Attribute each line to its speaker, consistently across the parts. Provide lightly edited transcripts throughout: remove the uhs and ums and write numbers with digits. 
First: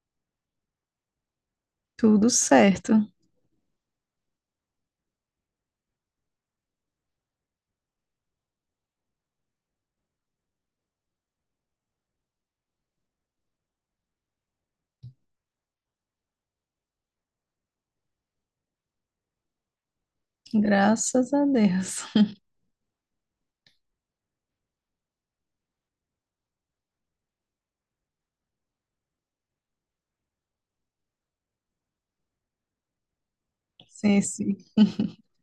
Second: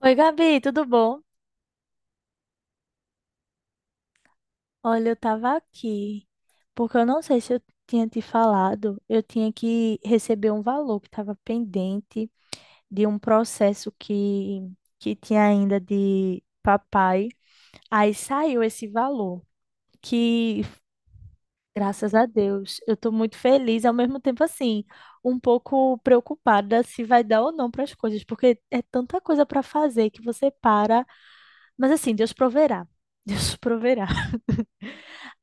Speaker 1: Oi, Gabi, tudo bom?
Speaker 2: Tudo certo,
Speaker 1: Olha, eu tava aqui porque eu não sei se eu tinha te falado, eu tinha que receber um valor que estava pendente de um processo que tinha ainda de papai. Aí saiu esse valor, que
Speaker 2: graças a Deus.
Speaker 1: graças a Deus, eu tô muito feliz, ao mesmo tempo assim, um pouco preocupada se vai dar ou não para as coisas, porque é tanta coisa para fazer que você para, mas assim, Deus proverá. Deus proverá.
Speaker 2: Sim, sim.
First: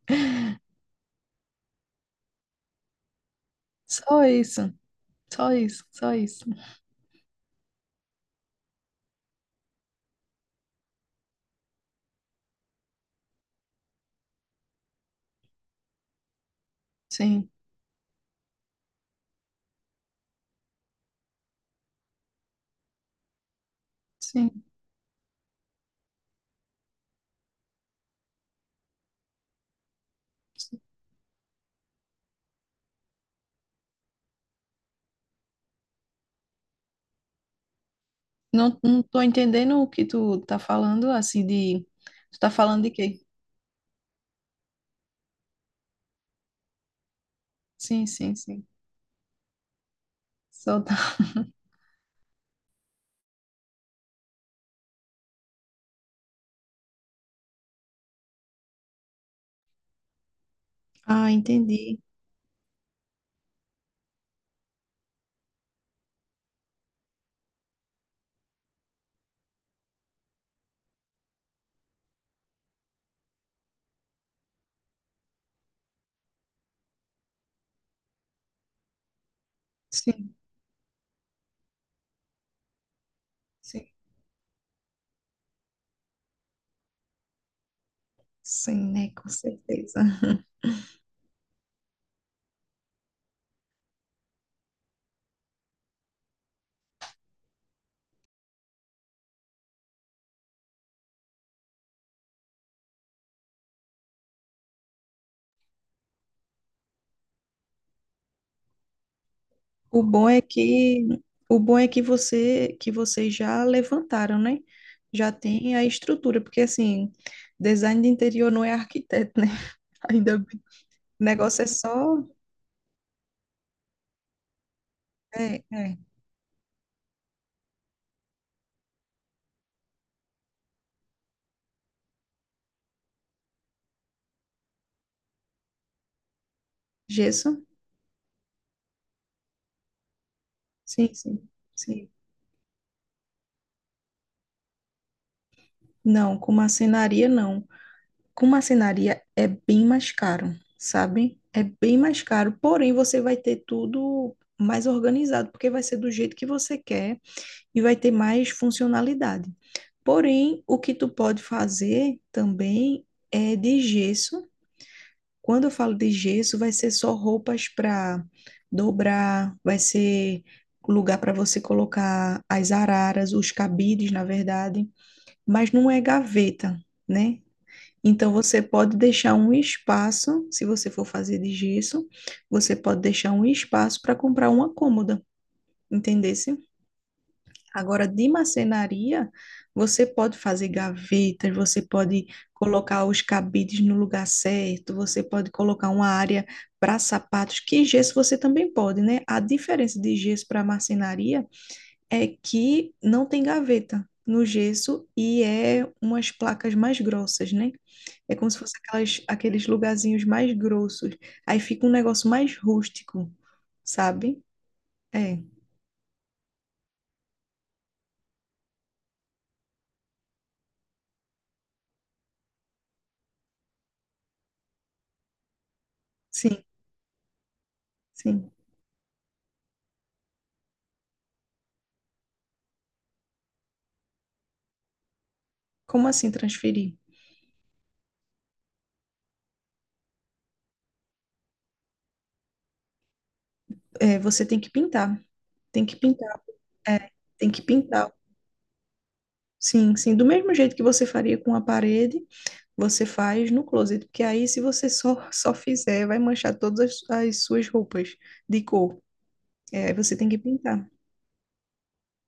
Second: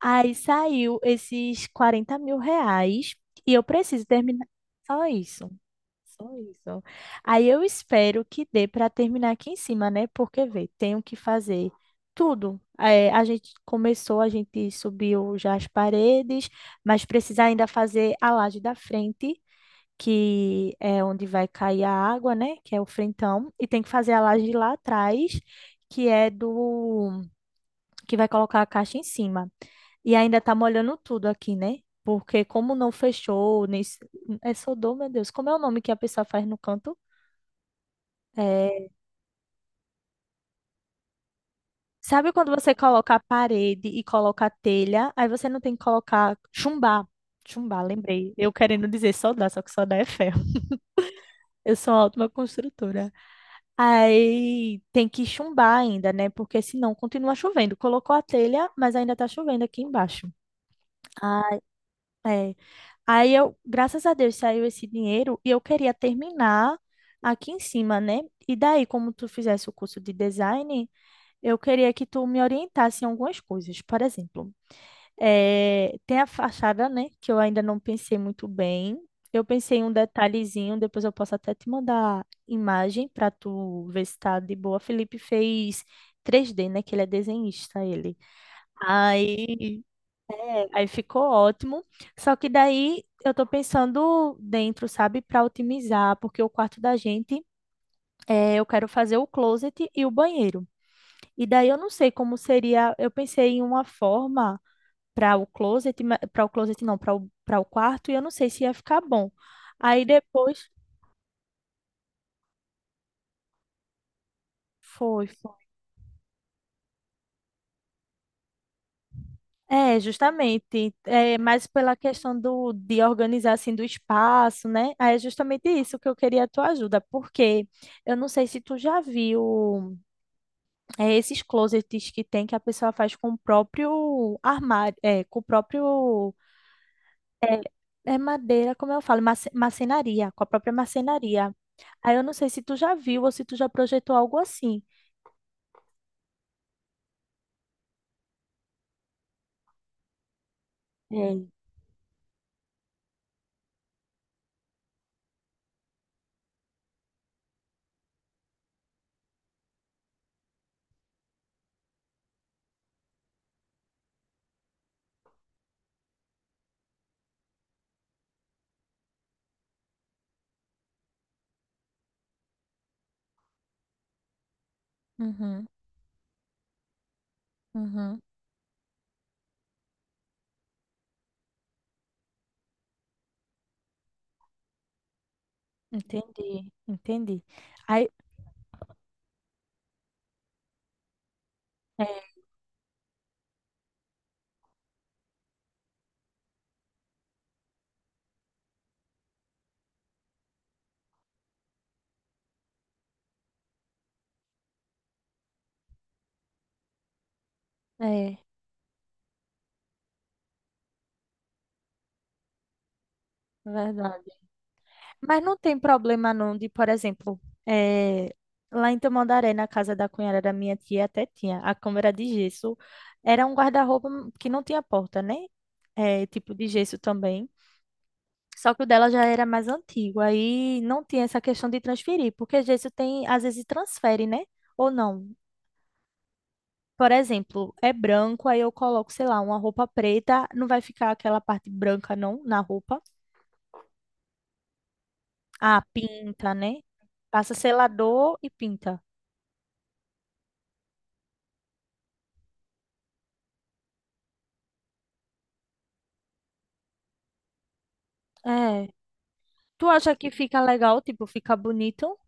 Speaker 1: Aí saiu esses R$ 40.000 e eu preciso
Speaker 2: Só
Speaker 1: terminar.
Speaker 2: isso,
Speaker 1: Só isso.
Speaker 2: só isso, só
Speaker 1: Só
Speaker 2: isso.
Speaker 1: isso. Aí eu espero que dê para terminar aqui em cima, né? Porque, vê, tenho que fazer tudo. É, a gente começou, a gente subiu já as paredes, mas precisa
Speaker 2: Sim,
Speaker 1: ainda fazer a laje da frente, que é onde vai cair a água, né? Que é o frentão. E tem que fazer a laje
Speaker 2: sim.
Speaker 1: lá atrás, que é do que vai colocar a caixa em cima. E ainda tá
Speaker 2: Sim.
Speaker 1: molhando tudo aqui, né? Porque como não fechou, nem... é soldou, meu Deus. Como é o nome que a pessoa faz no canto?
Speaker 2: Não,
Speaker 1: É.
Speaker 2: não tô entendendo o que tu tá falando, assim, de...
Speaker 1: Sabe
Speaker 2: Tu
Speaker 1: quando
Speaker 2: tá
Speaker 1: você
Speaker 2: falando de
Speaker 1: coloca a
Speaker 2: quê?
Speaker 1: parede e coloca a telha, aí você não tem que colocar chumbar. Chumbar,
Speaker 2: Sim,
Speaker 1: lembrei.
Speaker 2: sim,
Speaker 1: Eu
Speaker 2: sim.
Speaker 1: querendo dizer soldar, só que soldar é ferro.
Speaker 2: Só tá...
Speaker 1: Eu sou uma ótima construtora. Aí tem que chumbar ainda, né? Porque senão continua chovendo. Colocou a telha, mas ainda tá chovendo aqui embaixo.
Speaker 2: Ah,
Speaker 1: Ah,
Speaker 2: entendi.
Speaker 1: é. Aí eu, graças a Deus, saiu esse dinheiro e eu queria terminar aqui em cima, né? E daí, como tu fizesse o curso de design, eu queria que tu me orientasse em algumas coisas. Por exemplo, tem a fachada, né? Que eu ainda não pensei muito bem. Eu pensei em um
Speaker 2: Sim,
Speaker 1: detalhezinho, depois eu posso até te mandar imagem para tu
Speaker 2: sim,
Speaker 1: ver se tá de boa. Felipe fez 3D, né? Que ele é desenhista, ele.
Speaker 2: sim, né, com
Speaker 1: Aí
Speaker 2: certeza.
Speaker 1: Aí ficou ótimo. Só que daí eu tô pensando dentro, sabe, para otimizar, porque o quarto da gente é, eu quero fazer o closet e o banheiro. E daí eu não sei como seria. Eu pensei em uma forma para o closet, para o closet não, para o quarto, e eu não sei se ia ficar bom.
Speaker 2: O
Speaker 1: Aí
Speaker 2: bom é
Speaker 1: depois
Speaker 2: que o bom é que você que vocês já levantaram, né?
Speaker 1: foi.
Speaker 2: Já tem a estrutura, porque assim, design de interior não é arquiteto, né?
Speaker 1: É,
Speaker 2: Ainda bem.
Speaker 1: justamente,
Speaker 2: O
Speaker 1: é
Speaker 2: negócio
Speaker 1: mais
Speaker 2: é
Speaker 1: pela
Speaker 2: só
Speaker 1: questão do, de organizar assim do espaço, né? Aí é
Speaker 2: é,
Speaker 1: justamente isso
Speaker 2: é,
Speaker 1: que eu queria a tua ajuda, porque eu não sei se tu já viu é, esses closets que tem que a pessoa faz com o próprio armário, é, com o próprio é,
Speaker 2: gesso.
Speaker 1: é madeira, como eu falo, marcenaria, com a própria
Speaker 2: Sim, sim,
Speaker 1: marcenaria.
Speaker 2: sim.
Speaker 1: Aí eu não sei se tu já viu ou se tu já projetou algo assim.
Speaker 2: Não, com marcenaria não. Com marcenaria é bem mais caro, sabe?
Speaker 1: É.
Speaker 2: É bem mais caro, porém você vai ter tudo mais organizado, porque vai ser do jeito que você quer. E vai ter mais funcionalidade. Porém, o que tu pode fazer também é de gesso. Quando eu falo de gesso, vai ser só roupas para dobrar, vai ser lugar para você colocar as araras, os cabides, na verdade,
Speaker 1: Uhum,
Speaker 2: mas não é gaveta, né?
Speaker 1: uhum,
Speaker 2: Então você pode deixar um espaço, se você for fazer de gesso, você pode deixar um espaço para comprar uma cômoda, entendeu?
Speaker 1: entendi, entendi.
Speaker 2: Agora,
Speaker 1: Aí,
Speaker 2: de marcenaria, você pode fazer gavetas, você pode colocar os cabides no lugar certo, você pode colocar uma área para sapatos, que gesso você também pode, né? A diferença de gesso para marcenaria é que não tem gaveta no gesso e é umas placas mais grossas, né?
Speaker 1: é,
Speaker 2: É
Speaker 1: é,
Speaker 2: como se fosse aquelas, aqueles lugarzinhos mais grossos. Aí fica um negócio mais rústico, sabe?
Speaker 1: verdade.
Speaker 2: É,
Speaker 1: Mas não tem problema não de, por exemplo, eh, lá em Tamandaré, na casa da cunhada da minha tia, até tinha a câmera de gesso. Era um guarda-roupa que não tinha porta, né? Tipo
Speaker 2: sim,
Speaker 1: de gesso também.
Speaker 2: sim.
Speaker 1: Só que o dela já era mais antigo, aí não tinha essa questão de transferir, porque gesso tem, às vezes transfere, né? Ou não.
Speaker 2: Como assim transferir?
Speaker 1: Por exemplo, é branco, aí eu coloco, sei lá, uma roupa preta, não vai ficar aquela parte branca não na roupa.
Speaker 2: É, você tem que pintar.
Speaker 1: Ah,
Speaker 2: Tem que pintar.
Speaker 1: pinta, né?
Speaker 2: É, tem
Speaker 1: Passa
Speaker 2: que pintar.
Speaker 1: selador e pinta.
Speaker 2: Sim, sim. Do mesmo jeito que você faria com a parede, você faz no closet. Porque aí, se você só, só fizer, vai manchar todas as, as suas roupas de
Speaker 1: É.
Speaker 2: cor.
Speaker 1: Tu
Speaker 2: É, aí
Speaker 1: acha
Speaker 2: você tem
Speaker 1: que
Speaker 2: que
Speaker 1: fica
Speaker 2: pintar.
Speaker 1: legal, tipo, fica bonito?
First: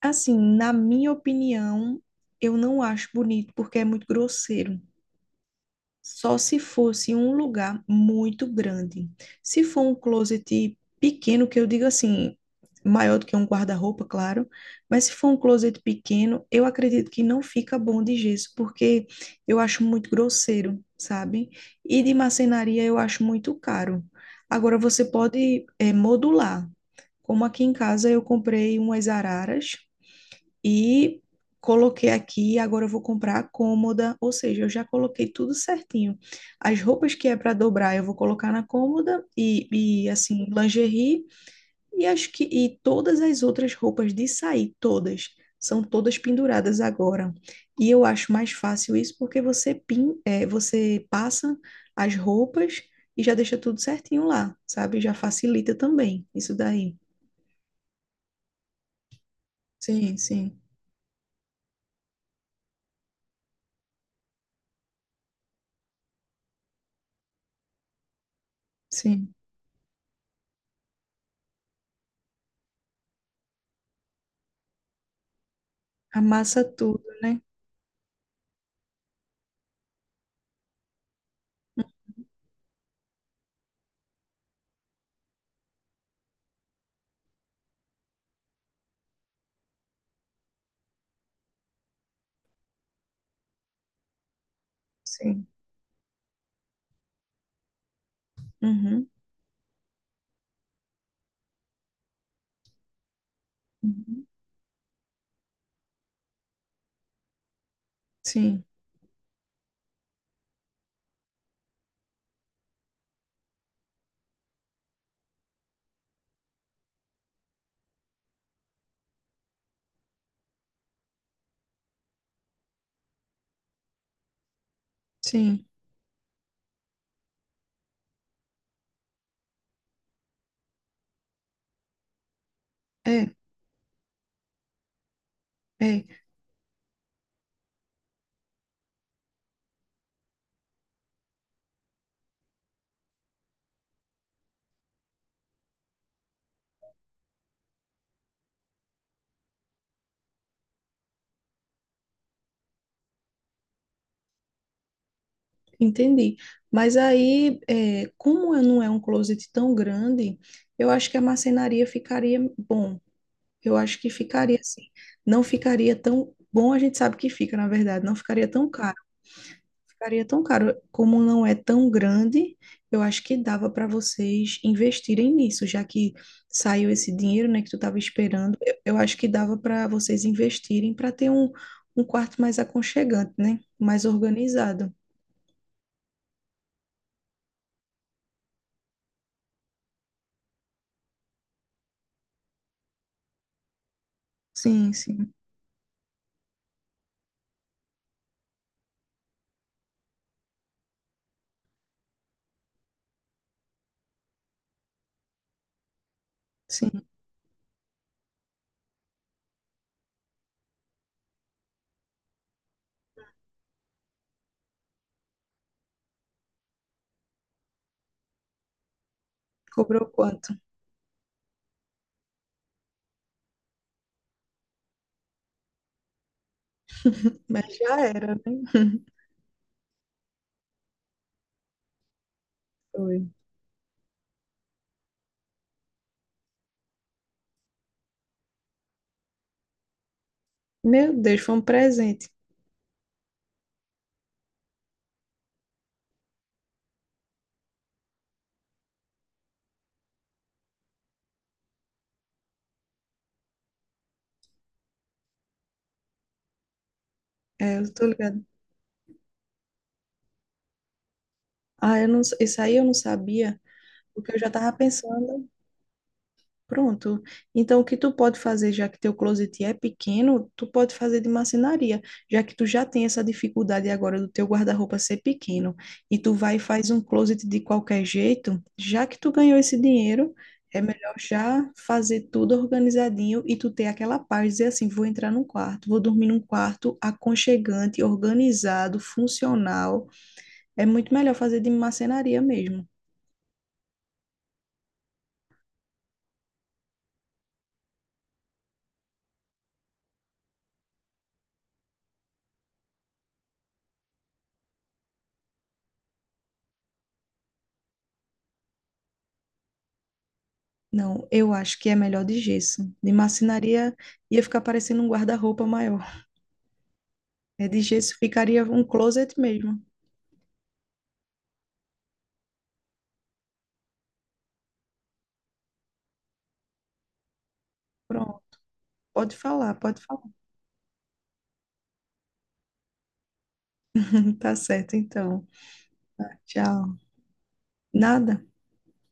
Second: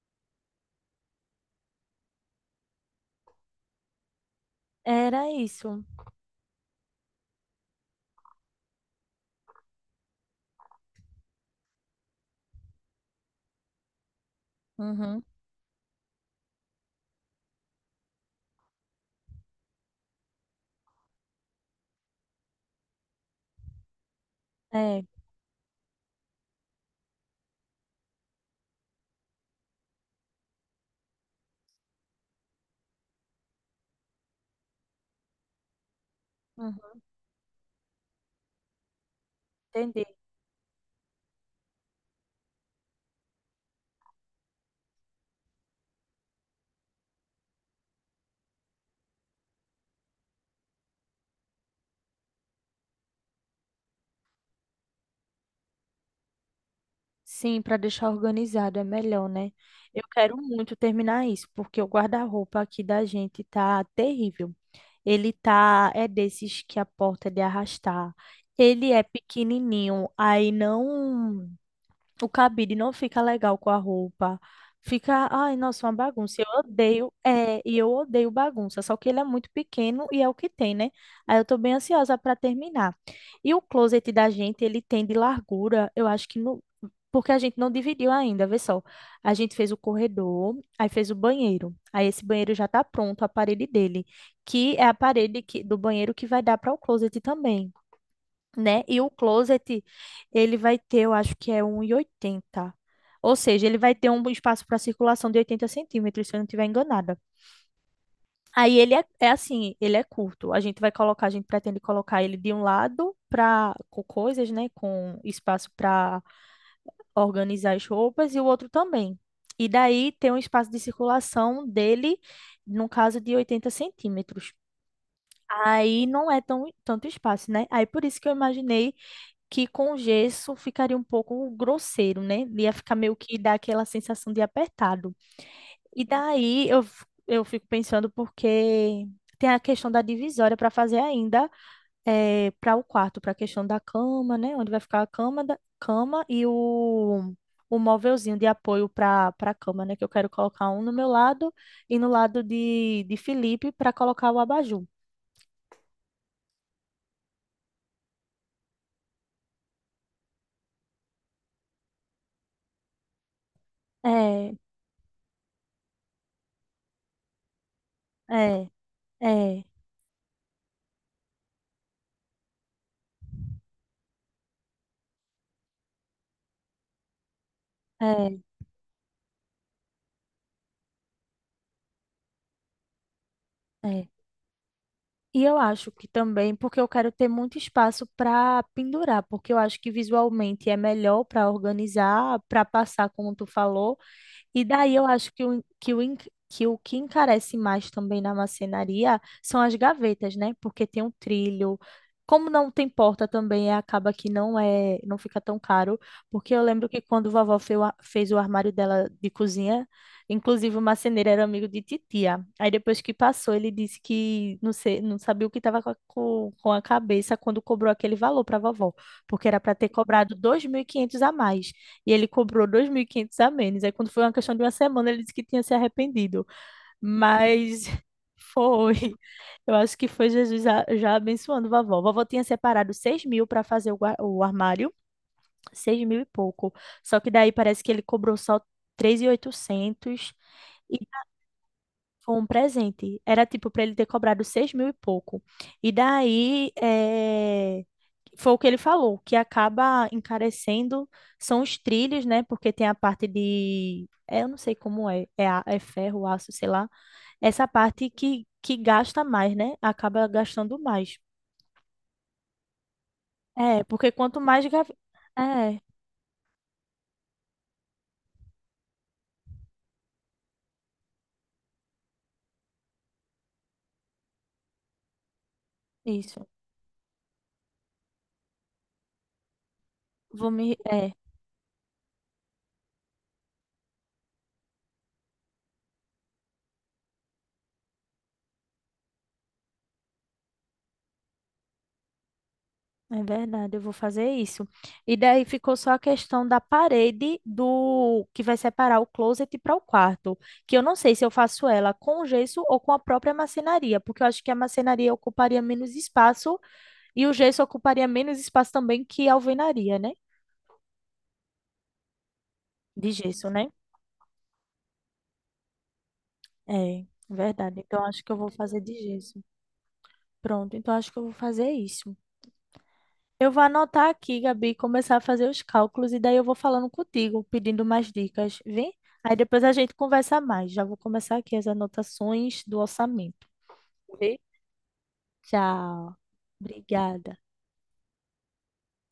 Speaker 2: Assim, na minha opinião, eu não acho bonito porque é muito grosseiro.
Speaker 1: Era isso.
Speaker 2: Só se fosse um lugar muito grande. Se for um closet pequeno, que eu digo assim, maior do que um guarda-roupa, claro, mas se
Speaker 1: Uhum.
Speaker 2: for um closet pequeno, eu acredito que não fica bom de gesso, porque eu acho muito grosseiro, sabe? E de marcenaria eu acho muito caro. Agora
Speaker 1: É.
Speaker 2: você pode modular. Como aqui em casa eu comprei umas araras e coloquei aqui, agora eu vou comprar a cômoda, ou seja, eu já coloquei tudo certinho. As
Speaker 1: Uhum.
Speaker 2: roupas que é para dobrar, eu vou colocar na cômoda
Speaker 1: Entendi.
Speaker 2: e assim, lingerie, e acho que e todas as outras roupas de sair, todas, são todas penduradas agora. E eu acho mais fácil isso porque você você passa as roupas e já deixa tudo certinho lá, sabe? Já facilita também isso daí.
Speaker 1: Sim, para deixar organizado é melhor, né? Eu
Speaker 2: Sim,
Speaker 1: quero
Speaker 2: sim,
Speaker 1: muito terminar isso, porque o guarda-roupa aqui da gente tá terrível. Ele tá, é desses que a porta é de arrastar. Ele é
Speaker 2: sim.
Speaker 1: pequenininho, aí não. O cabide não fica legal com a roupa. Fica, ai, nossa, uma bagunça. Eu
Speaker 2: Amassa tudo,
Speaker 1: odeio,
Speaker 2: né?
Speaker 1: é, e eu odeio bagunça, só que ele é muito pequeno e é o que tem, né? Aí eu tô bem ansiosa para terminar. E o closet da gente, ele tem de largura, eu acho que não, porque a gente não dividiu ainda, vê só. A gente fez o corredor, aí fez o banheiro. Aí esse banheiro já tá pronto, a parede dele, que é a parede
Speaker 2: Sim.
Speaker 1: que, do banheiro que vai dar para o closet também, né? E
Speaker 2: Uhum,
Speaker 1: o closet, ele vai ter, eu acho que é 1,80. Ou seja, ele vai ter um
Speaker 2: uhum.
Speaker 1: espaço para circulação de 80 centímetros, se eu não estiver enganada.
Speaker 2: Sim,
Speaker 1: Aí ele é, é assim, ele é curto. A gente vai colocar, a gente pretende colocar ele de um lado para com coisas, né? Com espaço para organizar as roupas e o outro também. E daí tem um espaço de circulação dele, no caso de 80 centímetros.
Speaker 2: sim,
Speaker 1: Aí não é tão, tanto espaço, né? Aí por isso que eu imaginei que com gesso ficaria um pouco grosseiro, né? Ia ficar meio
Speaker 2: é,
Speaker 1: que dar aquela sensação de apertado.
Speaker 2: é,
Speaker 1: E daí eu, eu fico pensando porque tem a questão da divisória para fazer ainda para o quarto, para a questão da cama, né? Onde vai ficar a cama, da, cama e o móvelzinho de apoio para a cama, né? Que eu quero colocar um no meu lado e no lado de Felipe para colocar o abajur.
Speaker 2: entendi. Mas aí, é, como eu não é um closet tão grande, eu acho que a marcenaria ficaria bom. Eu acho que
Speaker 1: É,
Speaker 2: ficaria assim. Não ficaria tão bom, a gente sabe que fica, na verdade, não ficaria
Speaker 1: é,
Speaker 2: tão caro.
Speaker 1: é,
Speaker 2: Ficaria tão caro. Como não é tão grande, eu acho que dava para vocês investirem nisso, já que saiu esse dinheiro, né, que tu estava
Speaker 1: é,
Speaker 2: esperando. Eu acho que dava para vocês investirem para ter um, um quarto mais aconchegante, né? Mais
Speaker 1: é.
Speaker 2: organizado.
Speaker 1: E eu acho que também, porque eu quero ter muito espaço para pendurar, porque eu acho que visualmente é melhor para organizar, para passar, como tu falou. E
Speaker 2: Sim,
Speaker 1: daí eu acho
Speaker 2: sim,
Speaker 1: que o que encarece mais também na marcenaria são as gavetas, né? Porque tem um trilho. Como não tem porta também, acaba que não é, não fica tão caro, porque eu lembro que
Speaker 2: sim.
Speaker 1: quando vovó fez o, fez o armário dela de cozinha, inclusive o marceneiro era amigo de titia. Aí depois que passou, ele disse que não sei, não sabia o que estava com, com a cabeça quando cobrou aquele valor para vovó, porque era para ter
Speaker 2: Cobrou
Speaker 1: cobrado
Speaker 2: quanto?
Speaker 1: 2.500 a mais. E ele cobrou 2.500 a menos. Aí, quando foi uma questão de uma semana, ele disse que tinha se arrependido.
Speaker 2: Mas
Speaker 1: Mas
Speaker 2: já era, né?
Speaker 1: foi. Eu acho que foi Jesus já, já abençoando vovó. Vovó tinha separado seis
Speaker 2: Foi.
Speaker 1: mil para fazer o, o armário, 6 mil e pouco. Só que daí parece que ele cobrou só 3.800.
Speaker 2: Meu Deus, foi um presente.
Speaker 1: Foi um presente. Era tipo para ele ter cobrado seis mil e pouco. E daí foi o que ele falou, que acaba encarecendo são os trilhos, né? Porque tem a parte de, é, eu não sei como é, é, é ferro, aço, sei lá. Essa
Speaker 2: É, eu tô
Speaker 1: parte
Speaker 2: ligado.
Speaker 1: que gasta mais, né? Acaba gastando mais.
Speaker 2: Ah, eu não, isso aí eu não sabia,
Speaker 1: É, porque
Speaker 2: porque eu
Speaker 1: quanto
Speaker 2: já
Speaker 1: mais.
Speaker 2: tava pensando.
Speaker 1: É,
Speaker 2: Pronto. Então, o que tu pode fazer, já que teu closet é pequeno, tu pode fazer de marcenaria, já que tu já tem essa dificuldade agora do teu guarda-roupa ser pequeno, e tu
Speaker 1: isso.
Speaker 2: vai e faz um closet de qualquer jeito, já que tu ganhou esse dinheiro,
Speaker 1: Vou me.
Speaker 2: é
Speaker 1: É.
Speaker 2: melhor já fazer tudo organizadinho e tu ter aquela paz, dizer assim, vou entrar num quarto, vou dormir num quarto aconchegante, organizado, funcional. É muito melhor fazer de marcenaria mesmo.
Speaker 1: É verdade, eu vou fazer isso. E daí ficou só a questão da parede do que vai separar o closet para o quarto, que eu não sei se eu faço ela com o gesso ou com a própria marcenaria, porque eu acho que a marcenaria ocuparia menos espaço e o gesso ocuparia menos espaço também que a alvenaria, né?
Speaker 2: Não, eu acho que é melhor de gesso.
Speaker 1: De
Speaker 2: De
Speaker 1: gesso, né?
Speaker 2: marcenaria ia ficar parecendo um guarda-roupa maior.
Speaker 1: É,
Speaker 2: É
Speaker 1: verdade.
Speaker 2: de
Speaker 1: Então
Speaker 2: gesso
Speaker 1: acho que eu vou
Speaker 2: ficaria
Speaker 1: fazer
Speaker 2: um
Speaker 1: de
Speaker 2: closet
Speaker 1: gesso.
Speaker 2: mesmo.
Speaker 1: Pronto, então acho que eu vou fazer isso. Eu vou anotar aqui, Gabi, começar a fazer os cálculos e daí eu vou falando contigo, pedindo mais dicas,
Speaker 2: Pronto,
Speaker 1: vem? Aí
Speaker 2: pode
Speaker 1: depois a
Speaker 2: falar,
Speaker 1: gente
Speaker 2: pode falar.
Speaker 1: conversa mais. Já vou começar aqui as anotações do orçamento. Vê?
Speaker 2: Tá certo, então.
Speaker 1: Tchau.
Speaker 2: Tchau.
Speaker 1: Obrigada.
Speaker 2: Nada.